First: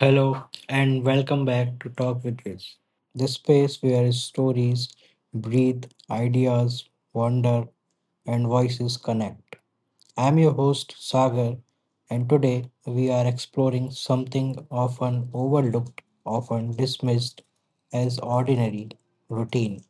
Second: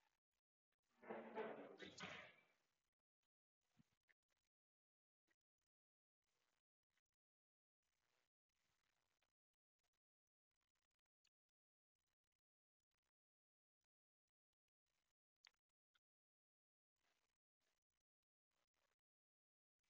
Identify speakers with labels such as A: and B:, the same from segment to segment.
A: Hello and welcome back to Talk with Viz, the space where stories breathe, ideas wander, and voices connect. I'm your host Sagar, and today we are exploring something often overlooked, often dismissed as ordinary routine.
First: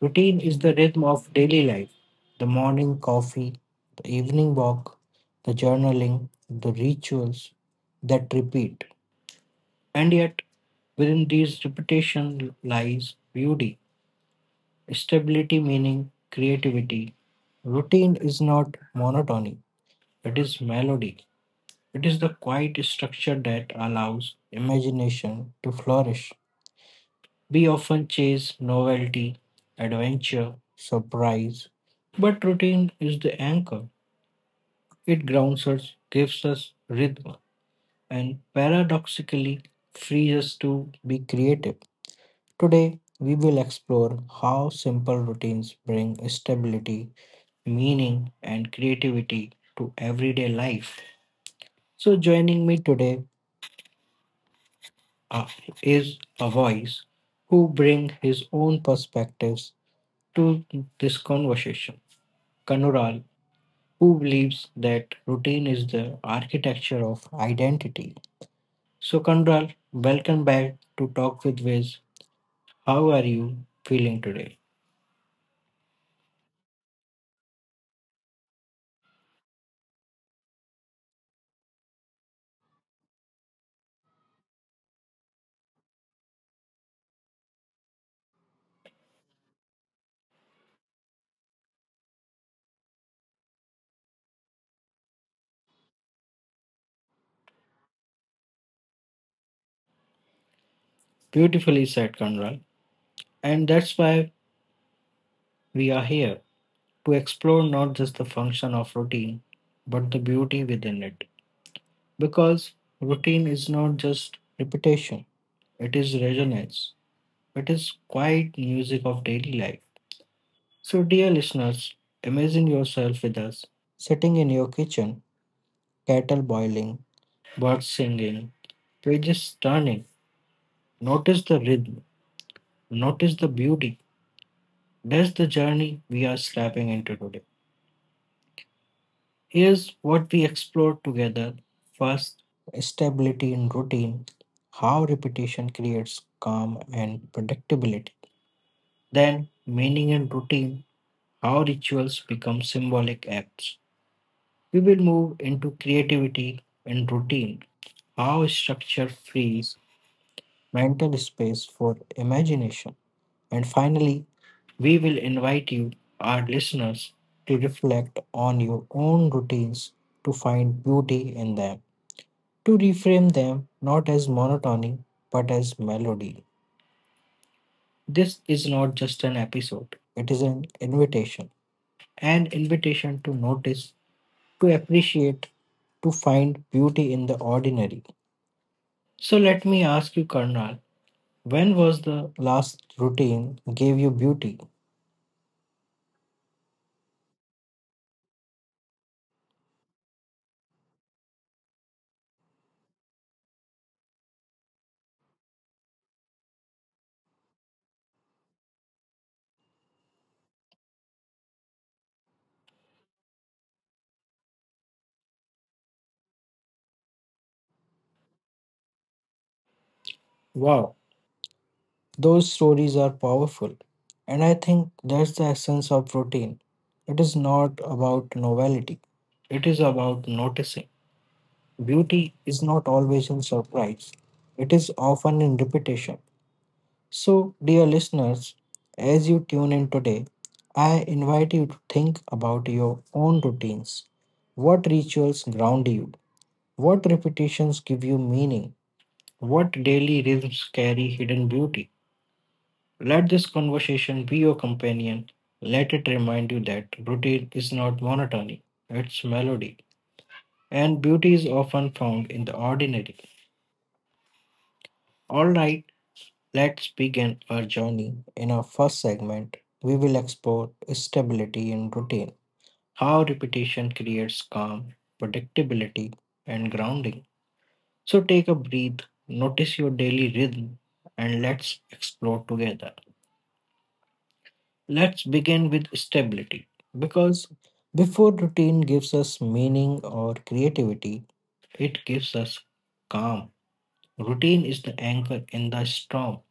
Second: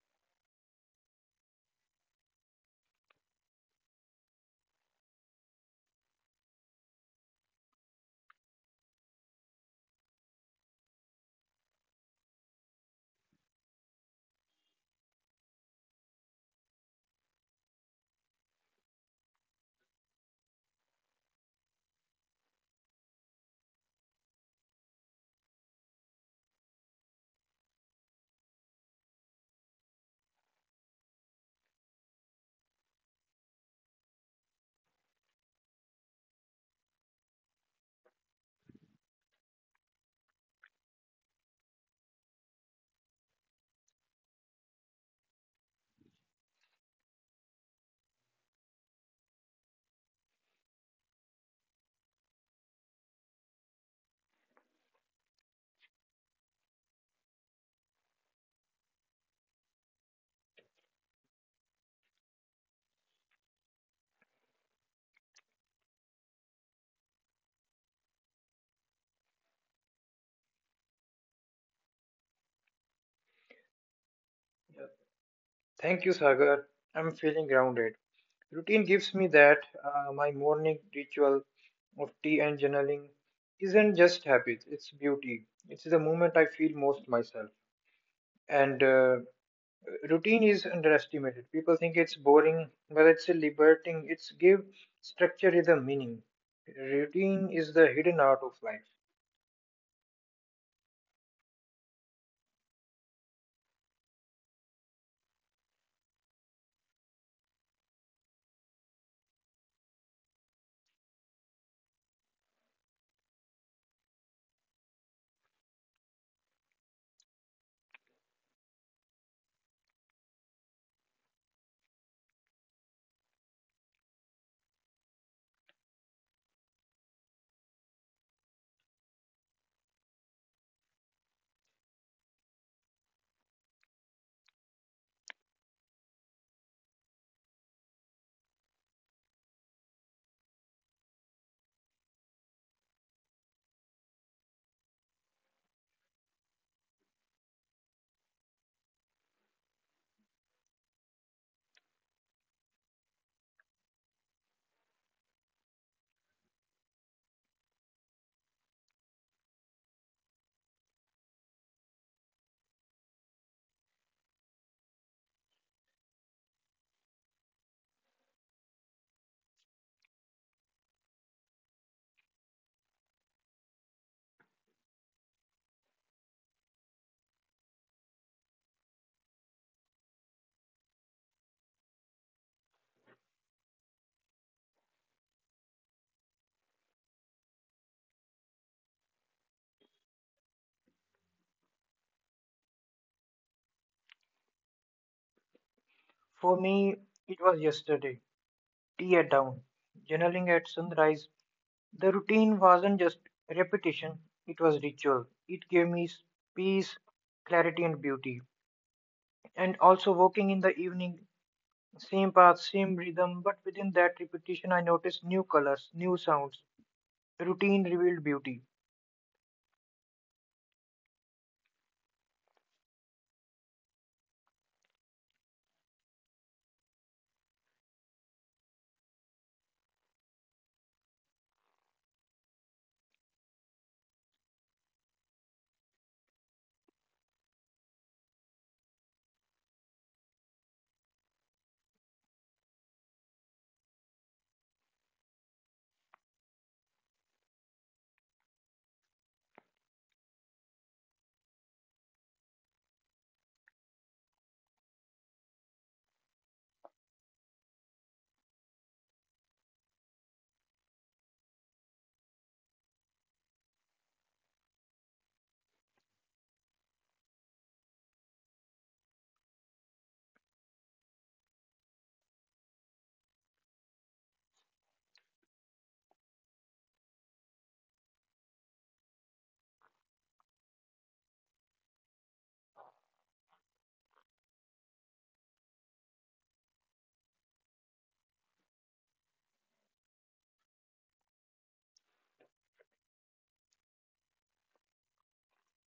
A: Routine is the rhythm of daily life, the morning coffee, the evening walk, the journaling, the rituals that repeat. And yet, within these repetition lies beauty, stability, meaning, creativity. Routine is not monotony, it is melody. It is the quiet structure that allows imagination to flourish. We often chase novelty, adventure, surprise, but routine is the anchor. It grounds us, gives us rhythm, and paradoxically frees us to be creative. Today, we will explore how simple routines bring stability, meaning, and creativity to everyday life. So, joining me today uh, is a voice who brings his own perspectives to this conversation. Kanural, who believes that routine is the architecture of identity. So, Kanural, welcome back to Talk with Viz. How are you feeling today?
B: Yeah. Thank you, Sagar. I'm feeling grounded. Routine gives me that. My morning ritual of tea and journaling isn't just habit, it's beauty. It's the moment I feel most myself. And Routine is underestimated. People think it's boring, but it's liberating. It's give structure rhythm meaning. Routine is the hidden art of life.
A: Beautifully said, Kanural, and that's why we are here to explore not just the function of routine, but the beauty within it. Because routine is not just repetition, it is resonance, it is quiet music of daily life. So, dear listeners, imagine yourself with us, sitting in your kitchen, kettle boiling, birds singing, pages turning. Notice the rhythm, notice the beauty. That's the journey we are stepping into today. Here's what we explored together. First, stability in routine, how repetition creates calm and predictability. Then, meaning in routine, how rituals become symbolic acts. We will move into creativity in routine, how structure frees mental space for imagination. And finally, we will invite you, our listeners, to reflect on your own routines, to find beauty in them, to reframe them not as monotony but as melody. This is not just an episode, it is an invitation to notice, to appreciate, to find beauty in the ordinary. So let me ask you, Karnal, when was the last routine gave you beauty?
B: For me, it was yesterday. Tea at dawn, journaling at sunrise. The routine wasn't just repetition, it was ritual. It gave me peace, clarity, and beauty. And also, walking in the evening, same path, same rhythm, but within that repetition, I noticed new colors, new sounds. Routine revealed beauty.
A: Wow, those stories are powerful. And I think that's the essence of routine. It is not about novelty, it is about noticing. Beauty is not always in surprise, it is often in repetition. So, dear listeners, as you tune in today, I invite you to think about your own routines. What rituals ground you? What repetitions give you meaning? What daily rhythms carry hidden beauty? Let this conversation be your companion. Let it remind you that routine is not monotony, it's melody. And beauty is often found in the ordinary. All right. Let's begin our journey. In our first segment, we will explore stability in routine, how repetition creates calm, predictability, and grounding. So take a breath, notice your daily rhythm, and let's explore together. Let's begin with stability because before routine gives us meaning or creativity, it gives us calm. Routine is the anchor in the storm,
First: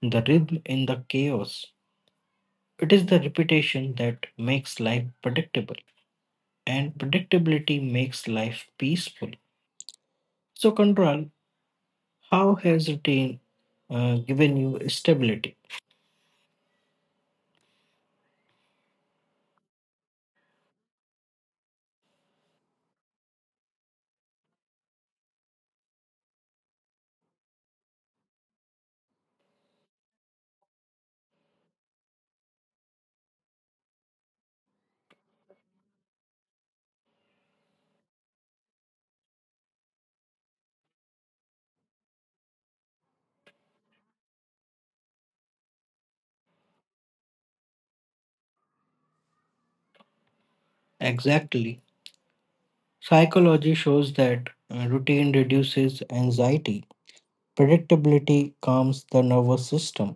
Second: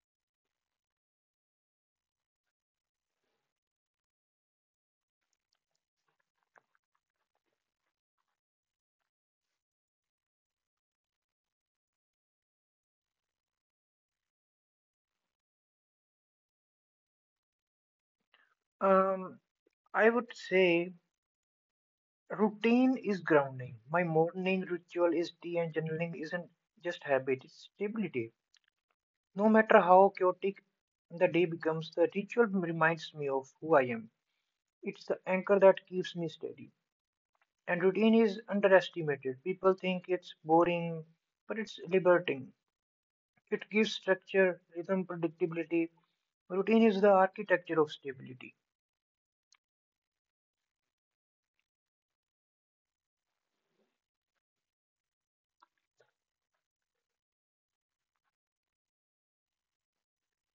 A: the rhythm in the chaos. It is the repetition that makes life predictable, and predictability makes life peaceful. So, Control, how has routine given you stability?
B: Um, I would say routine is grounding. My morning ritual is tea and journaling isn't just habit, it's stability. No matter how chaotic the day becomes, the ritual reminds me of who I am. It's the anchor that keeps me steady. And routine is underestimated. People think it's boring, but it's liberating. It gives structure, rhythm, predictability. Routine is the architecture of stability.
A: Exactly. Psychology shows that routine reduces anxiety, predictability calms the nervous system,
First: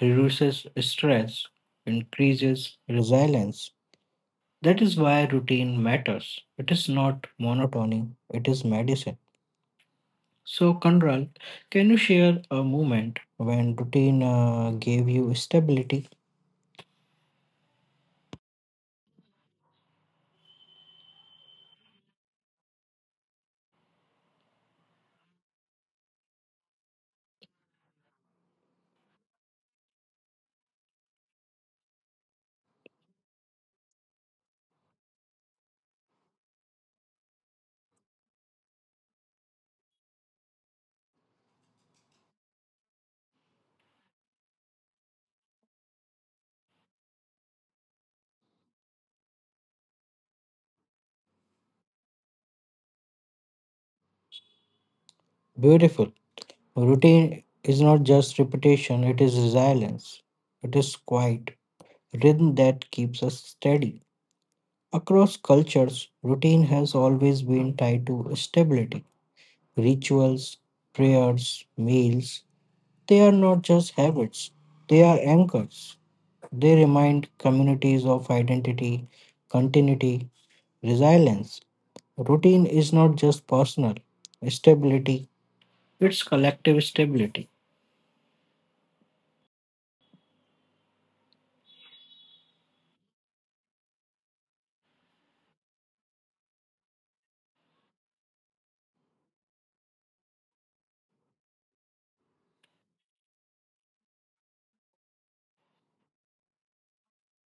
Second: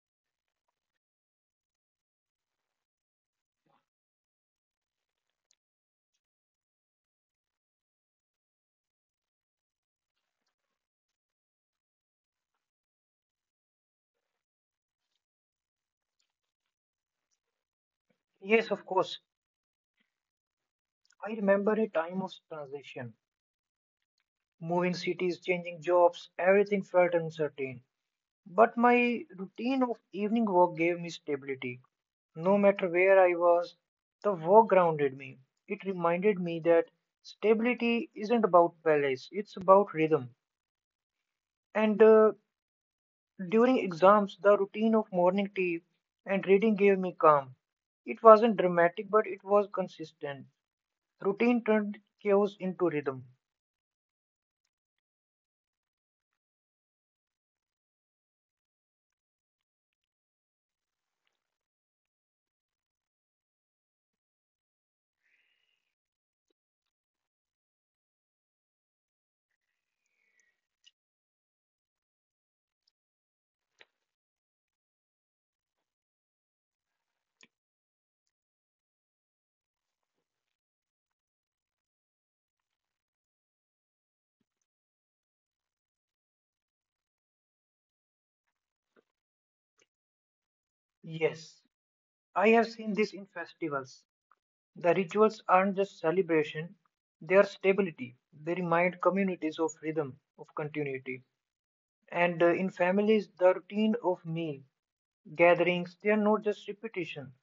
A: reduces stress, increases resilience. That is why routine matters. It is not monotony, it is medicine. So, Kanral, can you share a moment when routine gave you stability?
B: Yes, of course. I remember a time of transition, moving cities, changing jobs, everything felt uncertain. But my routine of evening work gave me stability. No matter where I was, the work grounded me. It reminded me that stability isn't about palace, it's about rhythm. And During exams, the routine of morning tea and reading gave me calm. It wasn't dramatic, but it was consistent. Routine turned chaos into rhythm.
A: Beautiful. Routine is not just repetition, it is resilience. It is quiet, rhythm that keeps us steady. Across cultures, routine has always been tied to stability. Rituals, prayers, meals, they are not just habits, they are anchors. They remind communities of identity, continuity, resilience. Routine is not just personal stability, it's collective stability.
B: Yes, I have seen this in festivals. The rituals aren't just celebration, they are stability. They remind communities of rhythm, of continuity. And In families, the routine of meal gatherings, they are not just repetition,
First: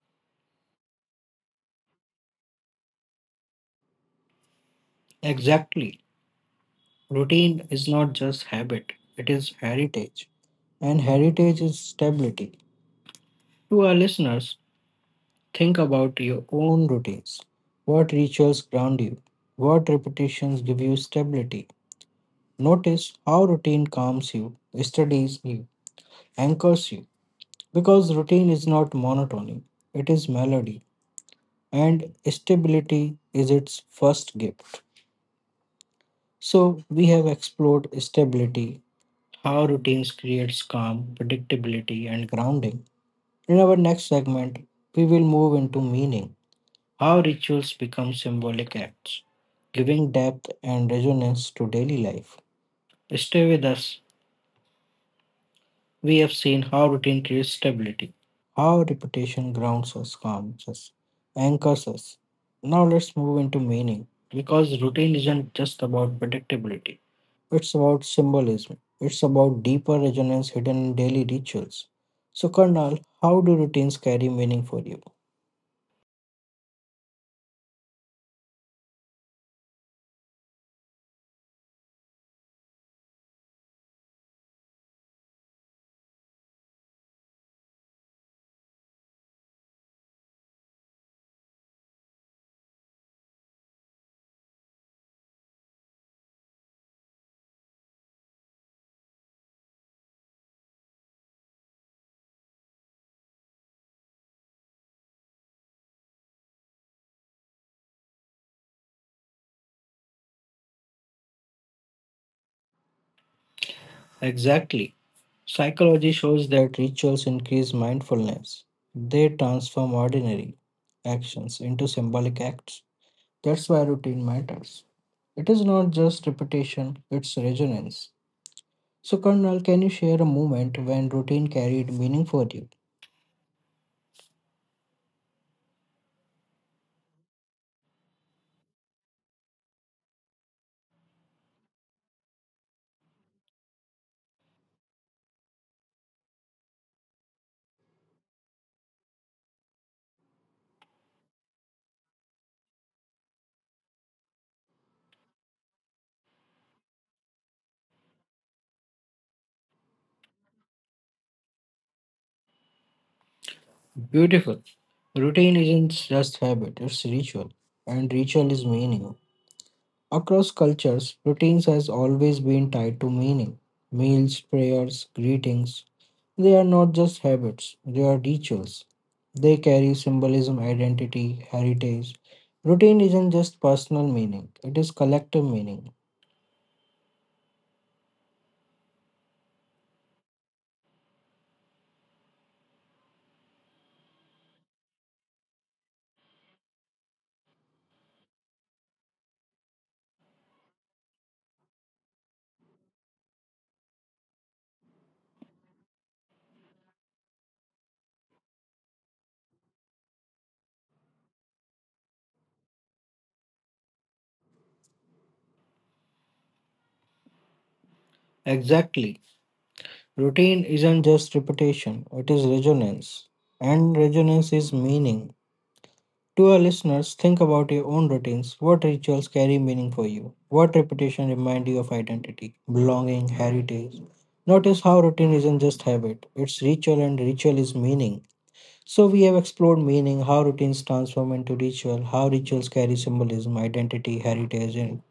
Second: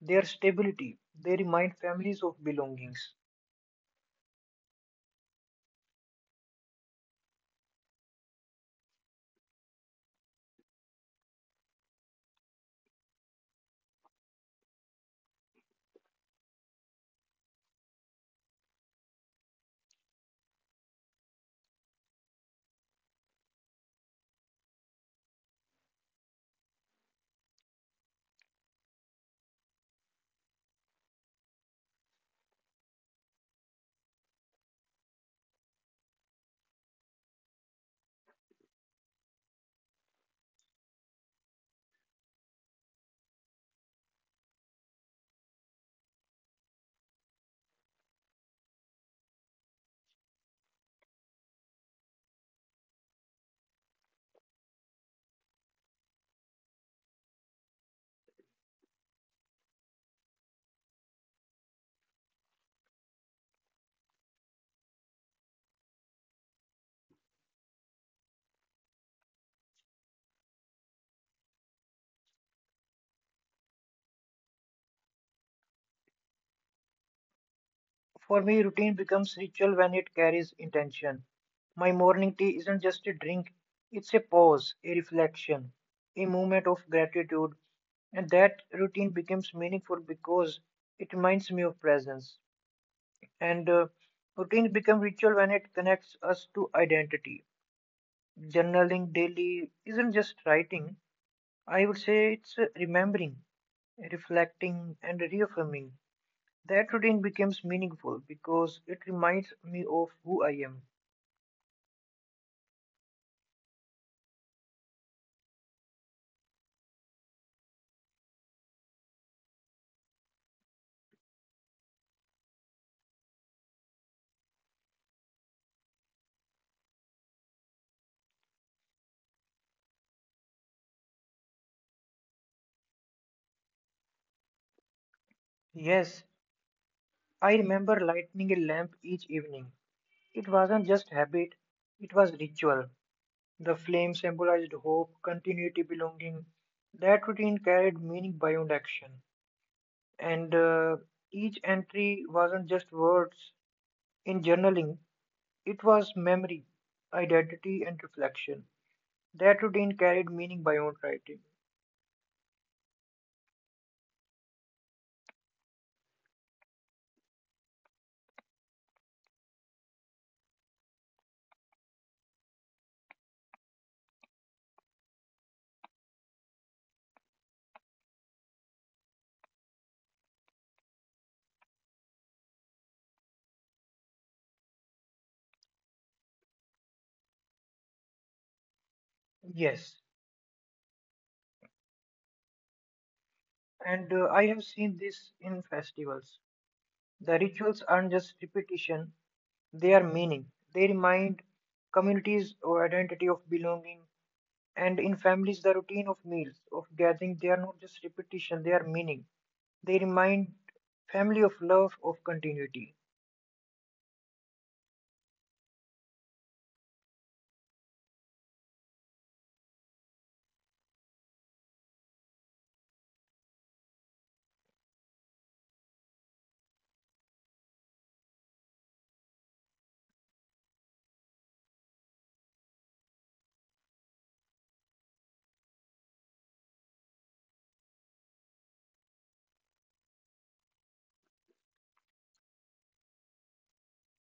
B: they are stability. They remind families of belongings.
A: Exactly. Routine is not just habit, it is heritage. And heritage is stability. To our listeners, think about your own routines. What rituals ground you? What repetitions give you stability? Notice how routine calms you, steadies you, anchors you. Because routine is not monotony, it is melody, and stability is its first gift. So, we have explored stability, how routines creates calm, predictability, and grounding. In our next segment, we will move into meaning, how rituals become symbolic acts, giving depth and resonance to daily life. Stay with us. We have seen how routine creates stability, how repetition grounds us, calms us, anchors us. Now let's move into meaning, because routine isn't just about predictability. It's about symbolism. It's about deeper resonance hidden in daily rituals. So, Karnal, how do routines carry meaning for you?
B: For me, routine becomes ritual when it carries intention. My morning tea isn't just a drink, it's a pause, a reflection, a moment of gratitude. And that routine becomes meaningful because it reminds me of presence. And Routines become ritual when it connects us to identity. Journaling daily isn't just writing, I would say it's remembering, reflecting, and reaffirming. That routine becomes meaningful because it reminds me of who I am.
A: Exactly. Psychology shows that rituals increase mindfulness. They transform ordinary actions into symbolic acts. That's why routine matters. It is not just repetition, it's resonance. So, Karnal, can you share a moment when routine carried meaning for you?
B: Yes, I remember lighting a lamp each evening. It wasn't just habit, it was ritual. The flame symbolized hope, continuity, belonging. That routine carried meaning beyond action. And Each entry wasn't just words in journaling, it was memory, identity, and reflection. That routine carried meaning beyond writing.
A: Beautiful. Routine isn't just habit, it's ritual, and ritual is meaning. Across cultures, routines has always been tied to meaning. Meals, prayers, greetings, they are not just habits, they are rituals. They carry symbolism, identity, heritage. Routine isn't just personal meaning, it is collective meaning.
B: Yes. and I have seen this in festivals. The rituals aren't just repetition, they are meaning. They remind communities of identity, of belonging. And in families, the routine of meals, of gathering, they are not just repetition, they are meaning. They remind family of love, of continuity.
A: Exactly. Routine isn't just repetition, it is resonance. And resonance is meaning. To our listeners, think about your own routines. What rituals carry meaning for you? What repetition remind you of identity, belonging, heritage? Notice how routine isn't just habit, it's ritual and ritual is meaning. So we have explored meaning, how routines transform into ritual, how rituals carry symbolism, identity, heritage, and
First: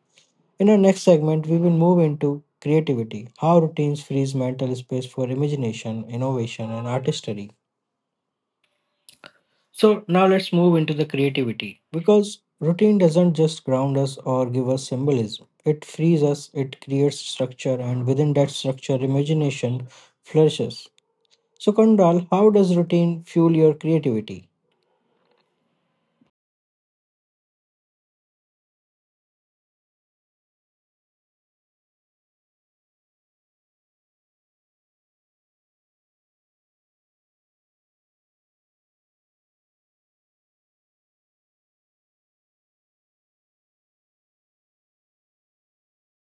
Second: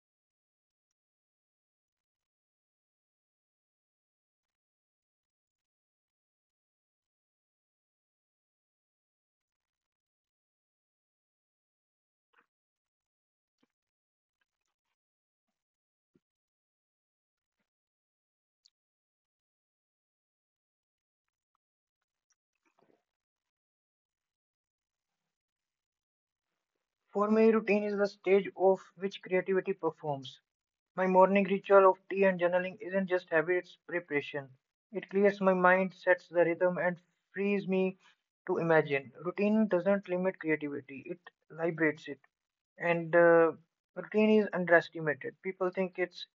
A: in our next segment we will move into creativity, how routines frees mental space for imagination, innovation, and artistry. So now let's move into the creativity because routine doesn't just ground us or give us symbolism. It frees us, it creates structure, and within that structure, imagination flourishes. So, Kondal, how does routine fuel your creativity?
B: For me, routine is the stage of which creativity performs. My morning ritual of tea and journaling isn't just habit, it's preparation. It clears my mind, sets the rhythm, and frees me to imagine. Routine doesn't limit creativity, it liberates it. And Routine is underestimated. People think it's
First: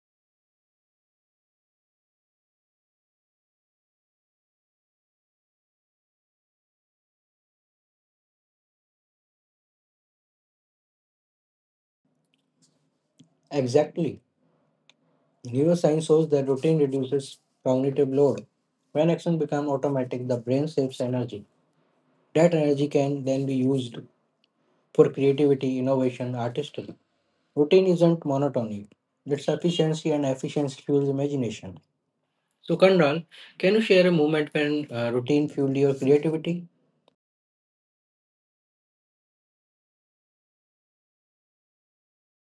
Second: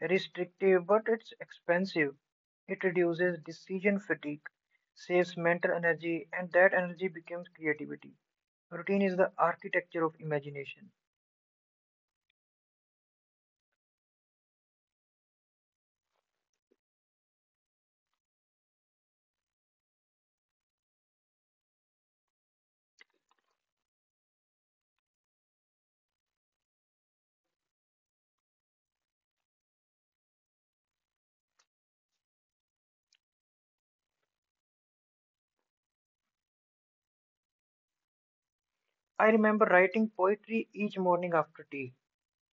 B: restrictive, but it's expensive. It reduces decision fatigue, saves mental energy, and that energy becomes creativity. Routine is the architecture of imagination.
A: Exactly. Neuroscience shows that routine reduces cognitive load. When actions become automatic, the brain saves energy. That energy can then be used for creativity, innovation, artistry. Routine isn't monotony. It's efficiency and efficiency fuels imagination. So Kanran, can you share a moment when routine fueled your creativity?
B: I remember writing poetry each morning after tea.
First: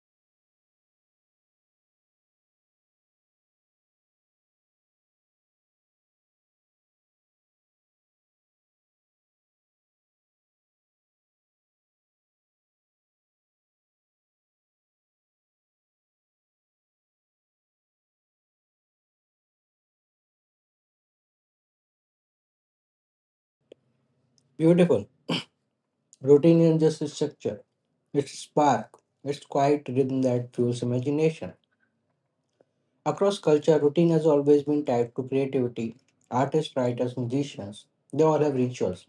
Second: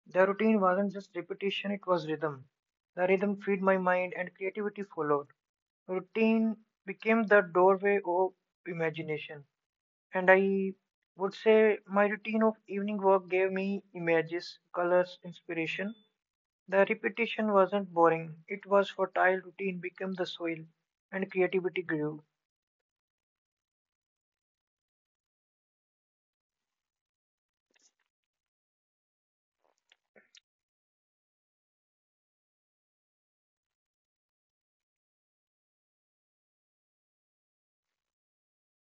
B: The routine wasn't just repetition, it was rhythm. The rhythm fed my mind and creativity followed. Routine became the doorway of imagination. And I would say my routine of evening work gave me images, colors, inspiration. The repetition wasn't boring, it was fertile. Routine became the soil, and creativity grew.
A: Beautiful. Routine isn't just a structure. It's a spark. It's quiet rhythm that fuels imagination. Across culture, routine has always been tied to creativity. Artists, writers, musicians, they all have rituals.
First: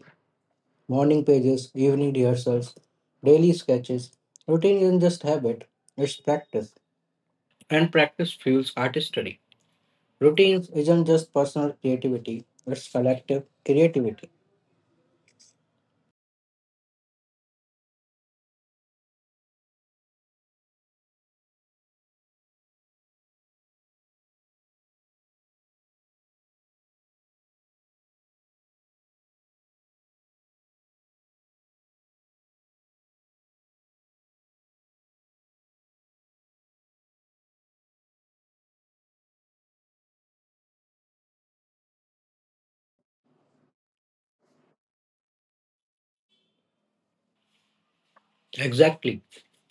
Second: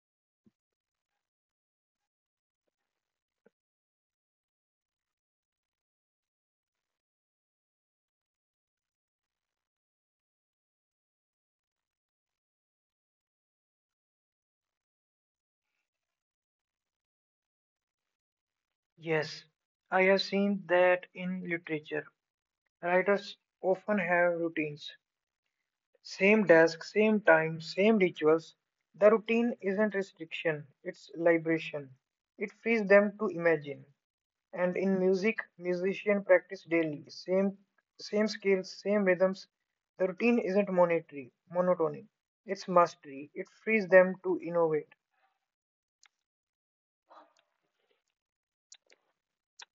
A: Morning pages, evening rehearsals, daily sketches. Routine isn't just habit, it's practice. And practice fuels artistry. Routines isn't just personal creativity, it's collective creativity.
B: Yes, I have seen that in literature. Writers often have routines. Same desk, same time, same rituals. The routine isn't restriction, it's liberation. It frees them to imagine. And in music, musicians practice daily. Same scales, same rhythms. The routine isn't monotony. It's mastery. It frees them to innovate.
A: Exactly.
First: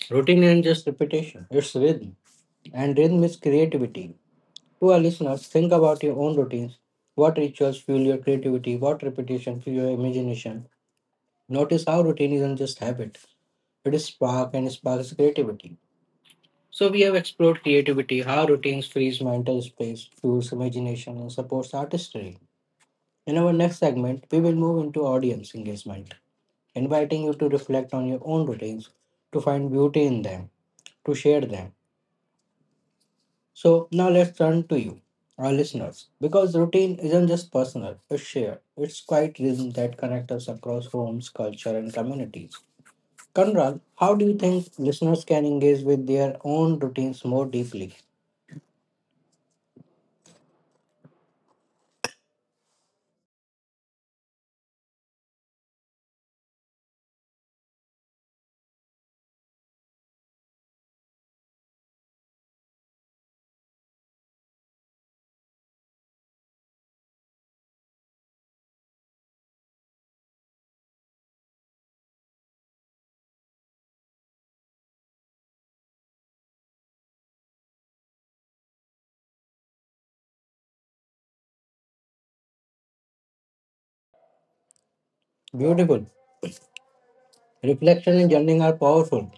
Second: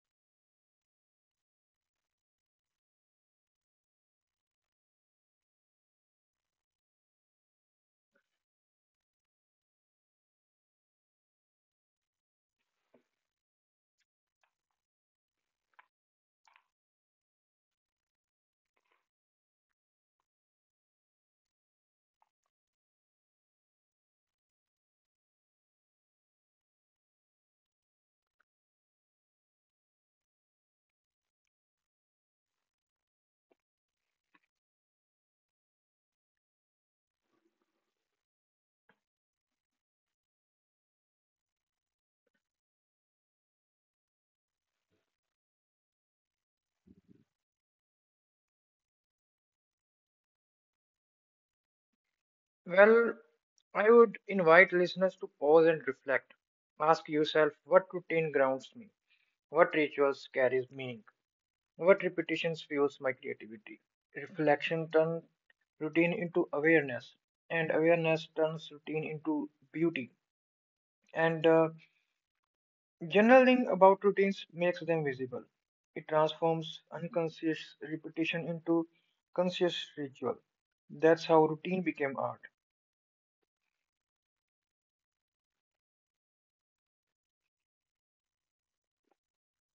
A: Routine isn't just repetition, it's rhythm. And rhythm is creativity. To our listeners, think about your own routines. What rituals fuel your creativity? What repetition fuel your imagination? Notice how routine isn't just habit, it is spark and sparks creativity. So we have explored creativity, how routines frees mental space, fuels imagination, and supports artistry. In our next segment, we will move into audience engagement, inviting you to reflect on your own routines, to find beauty in them, to share them. So now let's turn to you, our listeners, because routine isn't just personal, it's shared. It's quite rhythm that connects us across homes, culture, and communities. Conrad, how do you think listeners can engage with their own routines more deeply?
B: Well, I would invite listeners to pause and reflect. Ask yourself what routine grounds me, what rituals carries meaning, what repetitions fuels my creativity. Reflection turns routine into awareness, and awareness turns routine into beauty. And Journaling about routines makes them visible. It transforms unconscious repetition into conscious ritual. That's how routine became art.
A: Beautiful. Reflection and journaling are powerful.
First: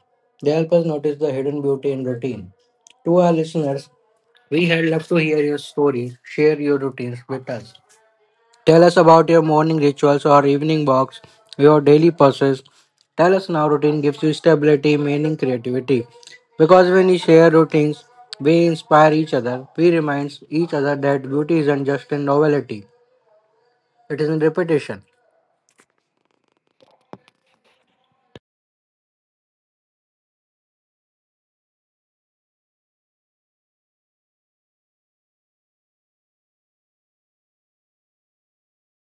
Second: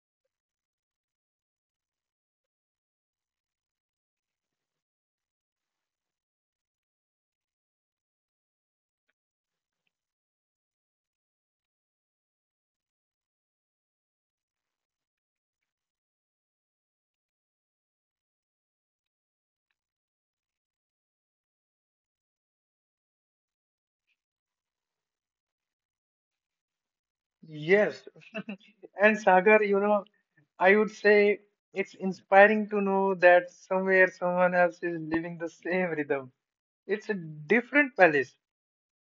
A: They help us notice the hidden beauty in routine. To our listeners, we had love to hear your stories. Share your routines with us. Tell us about your morning rituals or evening walks, your daily process. Tell us now routine gives you stability, meaning, creativity. Because when we share routines, we inspire each other. We remind each other that beauty isn't just in novelty, it is in repetition.
B: Yes. And Sagar, you know, I would say it's inspiring to know that somewhere someone else is living the same rhythm. It's a different palace,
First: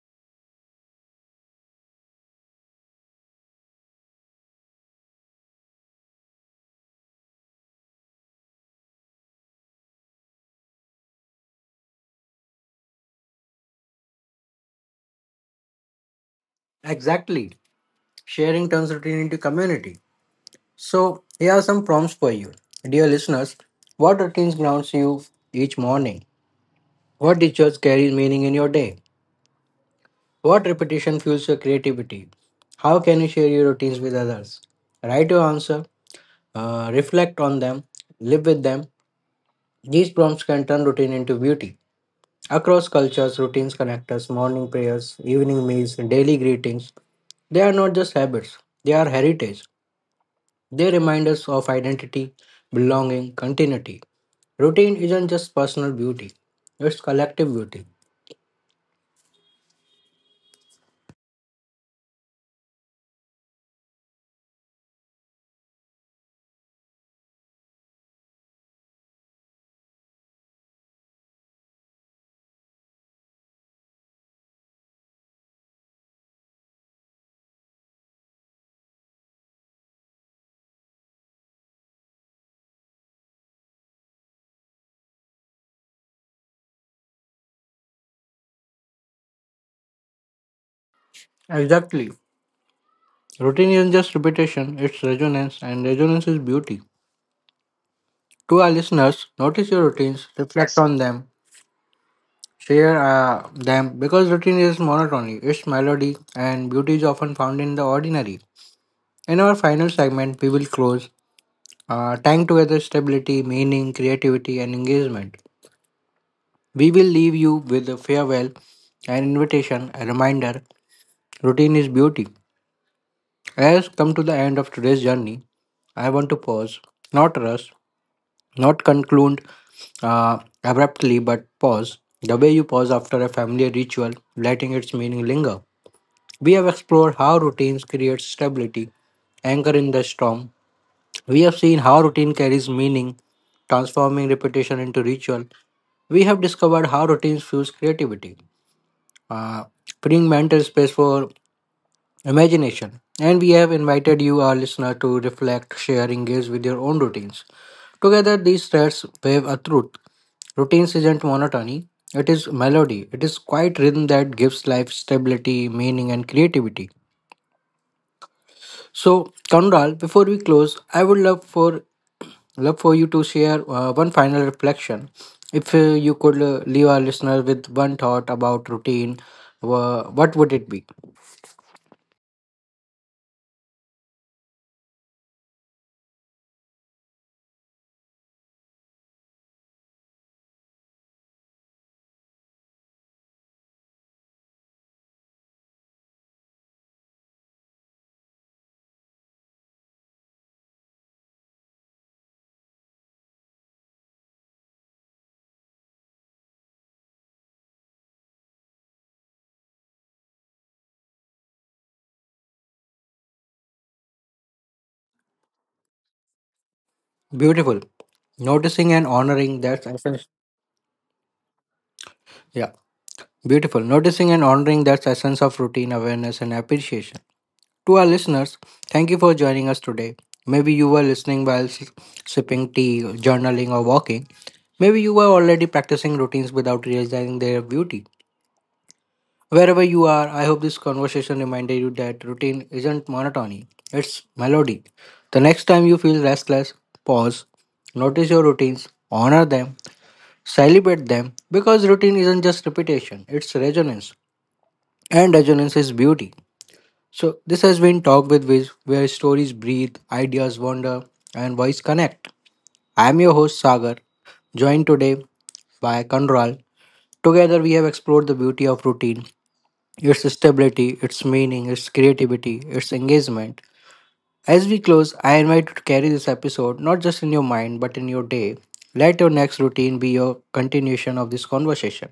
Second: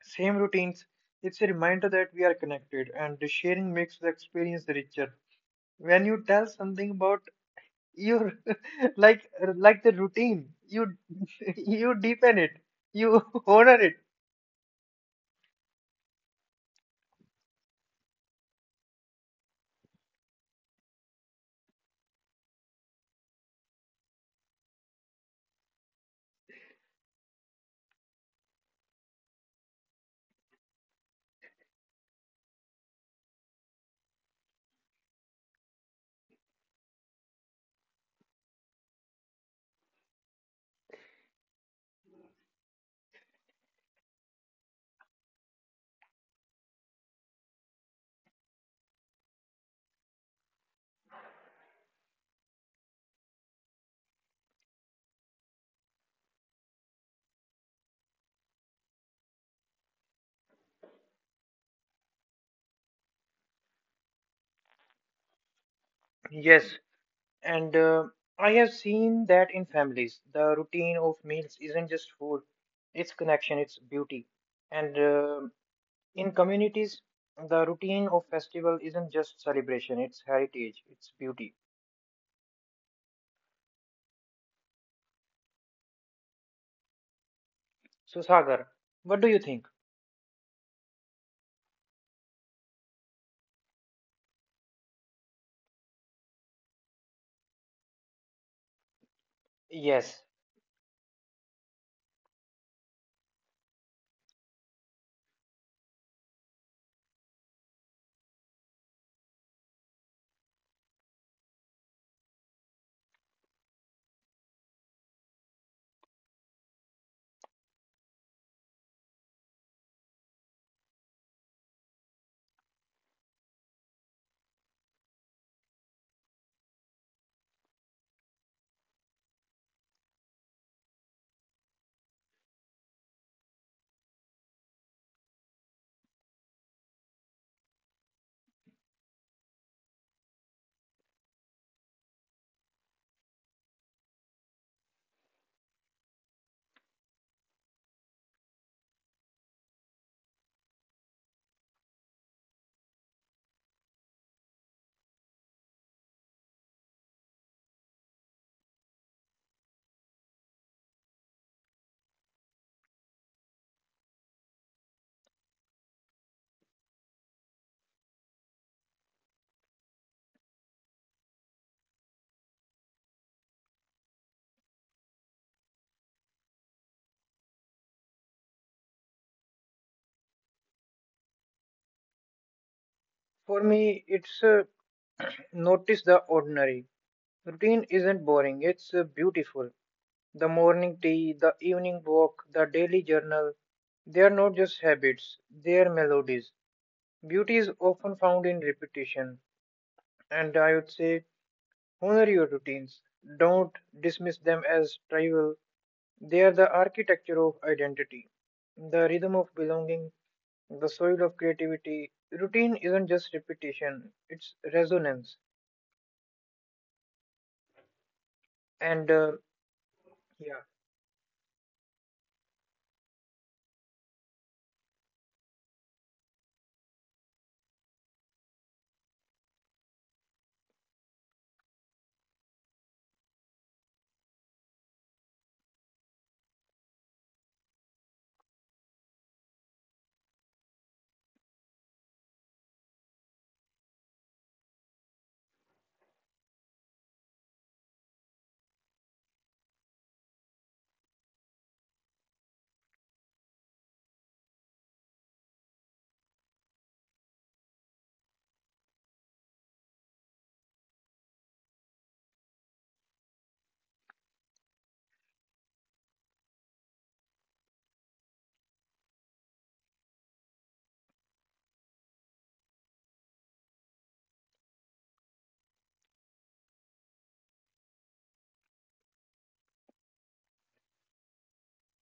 B: same routines. It's a reminder that we are connected, and the sharing makes the experience richer. When you tell something about your like like the routine, you you deepen it, you honor it.
A: Exactly. Sharing turns routine into community. So, here are some prompts for you. Dear listeners, what routines grounds you each morning? What rituals carry meaning in your day? What repetition fuels your creativity? How can you share your routines with others? Write your answer, reflect on them, live with them. These prompts can turn routine into beauty. Across cultures, routines connect us morning prayers, evening meals, and daily greetings. They are not just habits, they are heritage. They remind us of identity, belonging, continuity. Routine isn't just personal beauty, it's collective beauty.
B: Yes. And I have seen that in families, the routine of meals isn't just food, it's connection, it's beauty. And In communities, the routine of festival isn't just celebration, it's heritage, it's beauty. So, Sagar, what do you think?
A: Exactly. Routine isn't just repetition, it's resonance, and resonance is beauty. To our listeners, notice your
B: Yes,
A: routines, reflect on them, share them because routine is monotony, its melody and beauty is often found in the ordinary. In our final segment, we will close, tying together stability, meaning, creativity, and engagement. We will leave you with a farewell, an invitation, a reminder, routine is beauty. As come to the end of today's journey, I want to pause, not rush, not conclude abruptly, but pause. The way you pause after a family ritual, letting its meaning linger. We have explored how routines create stability, anchor in the storm. We have seen how routine carries meaning, transforming repetition into ritual. We have discovered how routines fuse creativity, uh, freeing mental space for imagination. And we have invited you, our listener, to reflect, share, engage with your own routines. Together, these threads wave a truth. Routines isn't monotony, it is melody. It is quiet rhythm that gives life stability, meaning, and creativity. So, Kanral, before we close, I would love for you to share one final reflection. If you could leave our listener with one thought about routine, what would it be?
B: for me, it's notice the ordinary. Routine isn't boring, it's beautiful. The morning tea, the evening walk, the daily journal, they are not just habits, they are melodies. Beauty is often found in repetition, and I would say honor your routines. Don't dismiss them as trivial. They are the architecture of identity, the rhythm of belonging, the soil of creativity. Routine isn't just repetition, it's resonance.
A: Beautiful. Noticing and
B: And uh,
A: honoring, that's essence.
B: yeah,
A: Yeah, beautiful. Noticing and honoring, that's essence of routine, awareness and appreciation. To our listeners, thank you for joining us today. Maybe you were listening while sipping tea, journaling, or walking. Maybe you were already practicing routines without realizing their beauty. Wherever you are, I hope this conversation reminded you that routine isn't monotony, it's melody. The next time you feel restless, pause, notice your routines, honor them, celebrate them, because routine isn't just repetition, it's resonance. And resonance is beauty. So, this has been Talk with Viz, where stories breathe, ideas wander, and voice connect. I am your host, Sagar, joined today by Kanral. Together, we have explored the beauty of routine, its stability, its meaning, its creativity, its engagement. As we close, I invite you to carry this episode not just in your mind but in your day. Let your next routine be your continuation of this conversation.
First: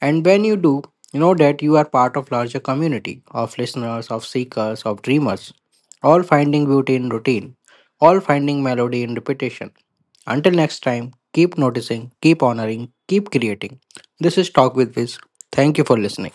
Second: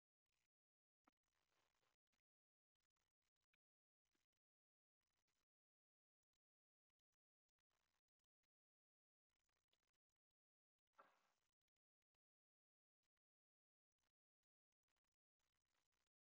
A: And when you do, you know that you are part of larger community of listeners, of seekers, of dreamers, all finding beauty in routine, all finding melody in repetition. Until next time, keep noticing, keep honoring, keep creating. This is Talk with Viz. Thank you for listening.